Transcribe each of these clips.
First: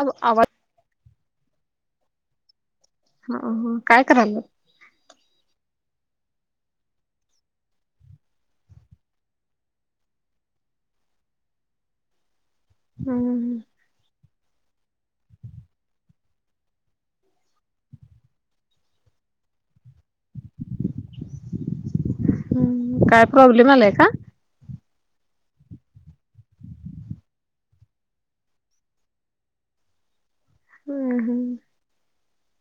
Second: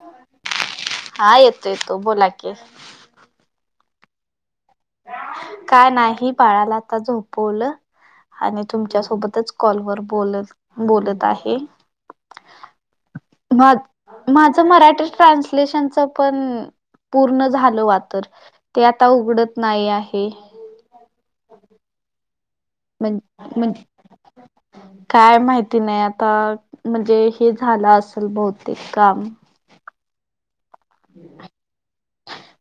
अव आवाज हा येतो येतो बोला की, ह ह काय कराल्यास? काय नाही बाळाला आता झोपवलं. आणि तुमच्या सोबतच कॉलवर बोल, बोलत आहे. हम्म मग, माझं मराठी ट्रान्सलेशनच पण. पूर्ण झालं व तरर ते आता उघडत नाही आहे. काय म्ह प्रॉब्लेम म्हज. आलाय का काय माहिती नाही आता म्हणजे हे झालं असेल बहुतेक काम. हम्म हम्म.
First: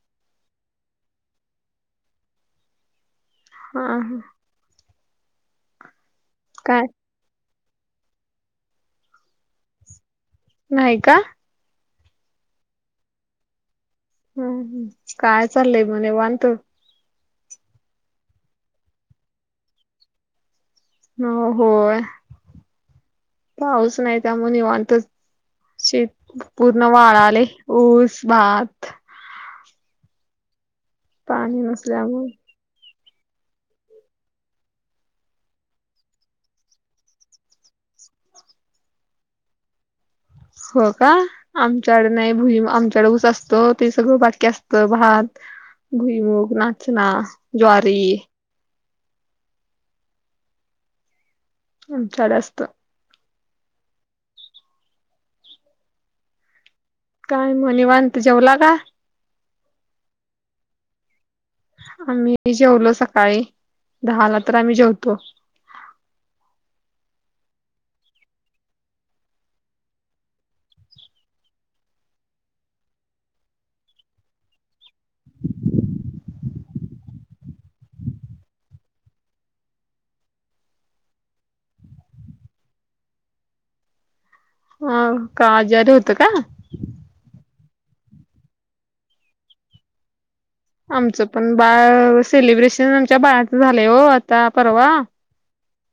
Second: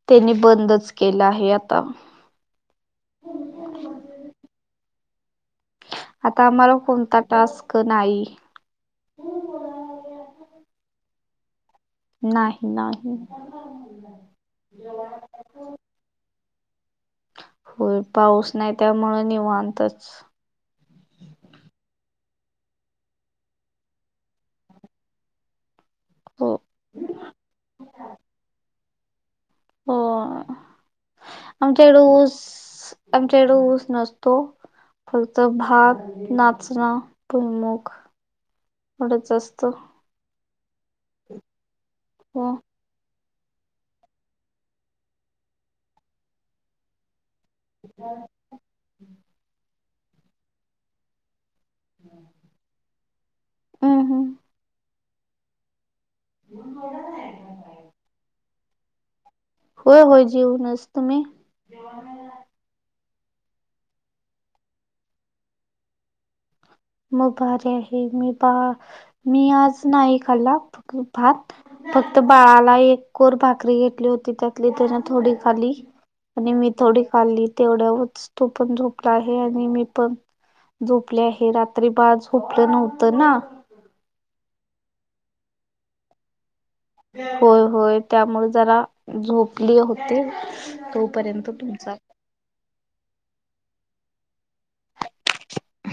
त्यांनी बंदच केला आहे आता- हा हा. आता आम्हाला काय कोणता टास्क नाही. नाही का? नाही नाही. हम हम काय चाललंय मग निवांत? हो पाऊस नाही त्यामुळे निवांतच. हो होय पाऊस नाही त्यामुळे निवांतच. शेत हो पूर्ण वाळालय, ऊस, भात. हो, पाणी आमच्याकडे नसल्यामुळे ऊस आमच्याकड ऊस नसतो. फक्त भाात, नाचणं, भुईमूग. एवढंच असत. हो का, आमच्याकडे नाही हो भुई आमच्याकड उस असतो. तो सगळं बाकी असतं भात, भुईमुग, नाचना, ज्वारी. आमच्याकड असत. हम हम. [unintelligible] काय मग निवांत. जेवला का? होय होय, जेऊनच तुम्ही? आम्ही जेवलो सकाळी दहा नंतर आम्ही जेवतो. मग भारी आहे, मी बा मी आज नाही खाला भात. फक्त बाळाला एक कोर भाकरी घेतली होती त्यातली त्यान थोडी खाली. आणि मी थोडी खाल्ली तेवढ्यावरच तो पण झोपला आहे आणि मी पण. झोपले आहे रात्री बाळ झोपलं नव्हतं ना. ह का आजारी होतं का? होय होय त्यामुळे जरा झोपली होते. आमचं पण बाळ सेलिब्रेशन आमच्या बाळाचं झालंय हो आता परवा.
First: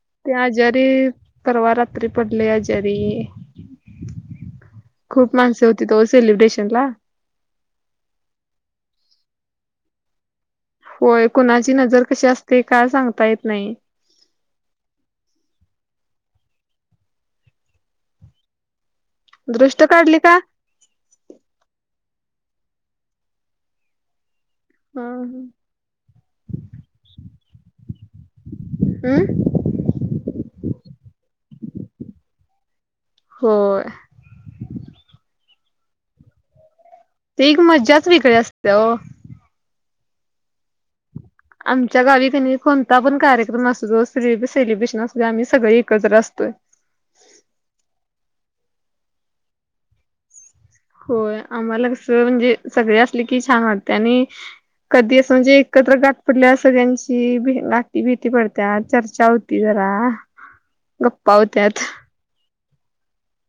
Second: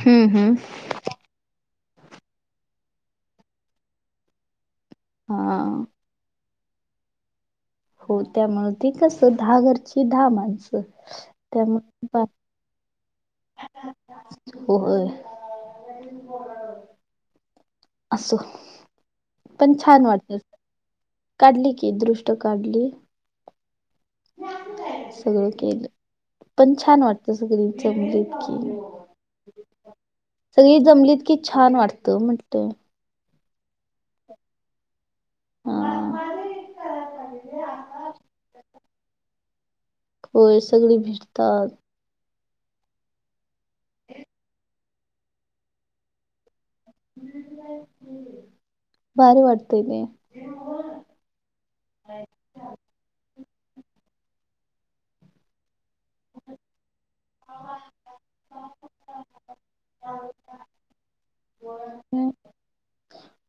हम्म त्या हम्म आजारी परवा रात्री पडलय आजरी, खूप हा माणस होती तो सेलिब्रेशन ला हो त्यामुळ ते कस दहा घरची दहा माणस. होय कुणाची नजर कशी असते काय सांगता येत नाही. होय. असो. पण दृष्ट छान काढली वाटत का? काढली की दृष्ट काढली. सगळं हम् केलं पण छान वाटत सगळीचमली इतकी. हम्म. सगळी जमलीत की छान वाटतं म्हटत. होय. [unintelligible] ते एक मजाच वेगळे असते. होय सगळी भेटतात. आुमच्या गावी कोणता पण कार्यक्रम अस जो सेलिब्रेशन असो आम्ही सगळे एकत्र असतोय. भारी वाटतेय होय आम्हाला कसं म्हणजे सगळी असली की छान वाटतय आणि कधी असं म्हणजे एकत्र आपल्या सगळ्यांची भी नाती भीती पडत्या चर्चा होती जरा गप्पा होत्यात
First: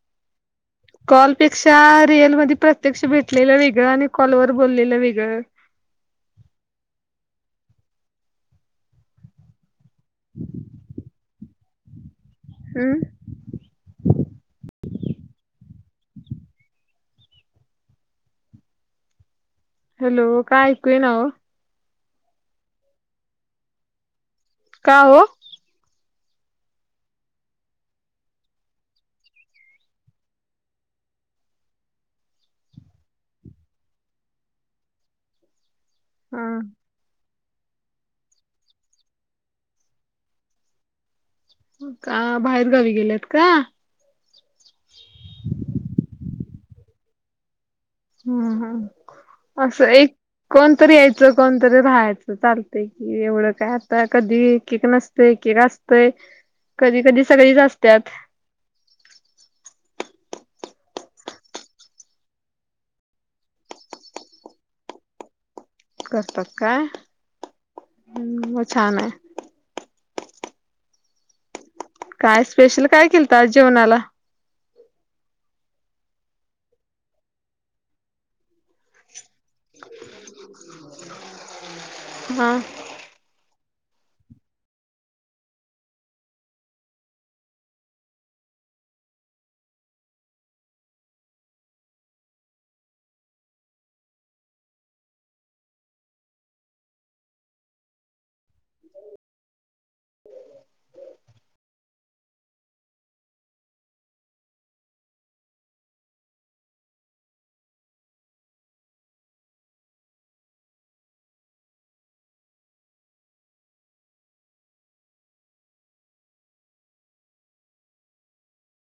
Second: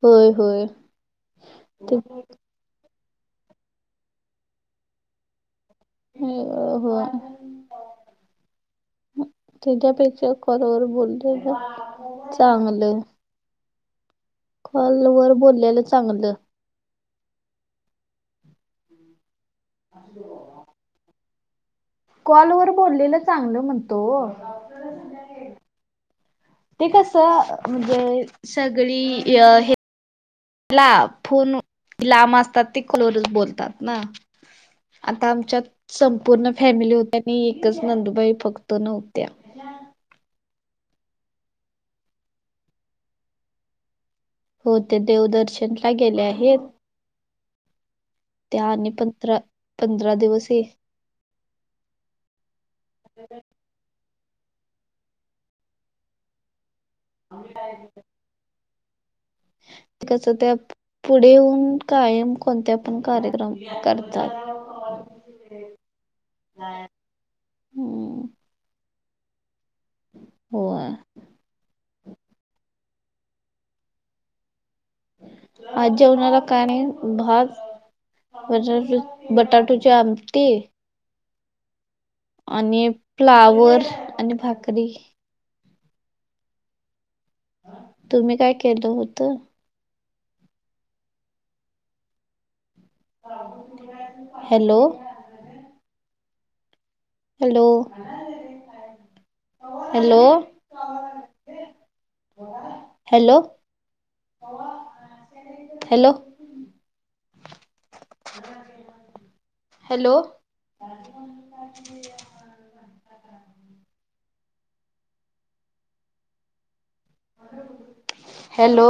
होय होय. कॉलपेक्षा ते रिअल मध्ये प्रत्यक्ष भेटलेलं वेगळं आणि कॉलवर बोललेलं वेगळ. ् [unintelligible] त्यांच्यापेक्षा कलवर बोलते तर चांगलं. हम् होय मी वर बोललेलं चांगलं. हमं हॅलो काय ऐकू येईना वो कॉल वर बोललेलं चांगलं म्हणतो का हो? ते कसे म्हणजे सगळी अ हे ला फोन लांब असतात ते फोनवर बोलतात ना आता आमच्यात हा संपूर्ण फॅमिली होत्या आणि एकच नंदुबाई फक्त नव्हत्या का बाहेरगावी गेल्यात का? हो ते देवदर्शन ला गेले आहेत. हम्म त्या आणि पंधरा हम्म असं एक पंधरा दिवस हे कोणतरी या कोणतरी राहायचं चालतंय कि एवढं काय आता कधी एक नसतं एकक असतंय कधी कधी सगळीच असतात. कसे ते पुढे होऊन कायम कोणते पण कार्यक्रम करतात. करतात काय हम्म छान आहे. होय काय स्पेशल काय केल तर आज जेवणाला? आज जेवणाला का नाही भात बटाट बटाटोची आमटी हा. आणि फ्लावर आणि भाकरी तुम्ही काय केलं होतं? Hello hello hello hello hello hello [unintelligible] hello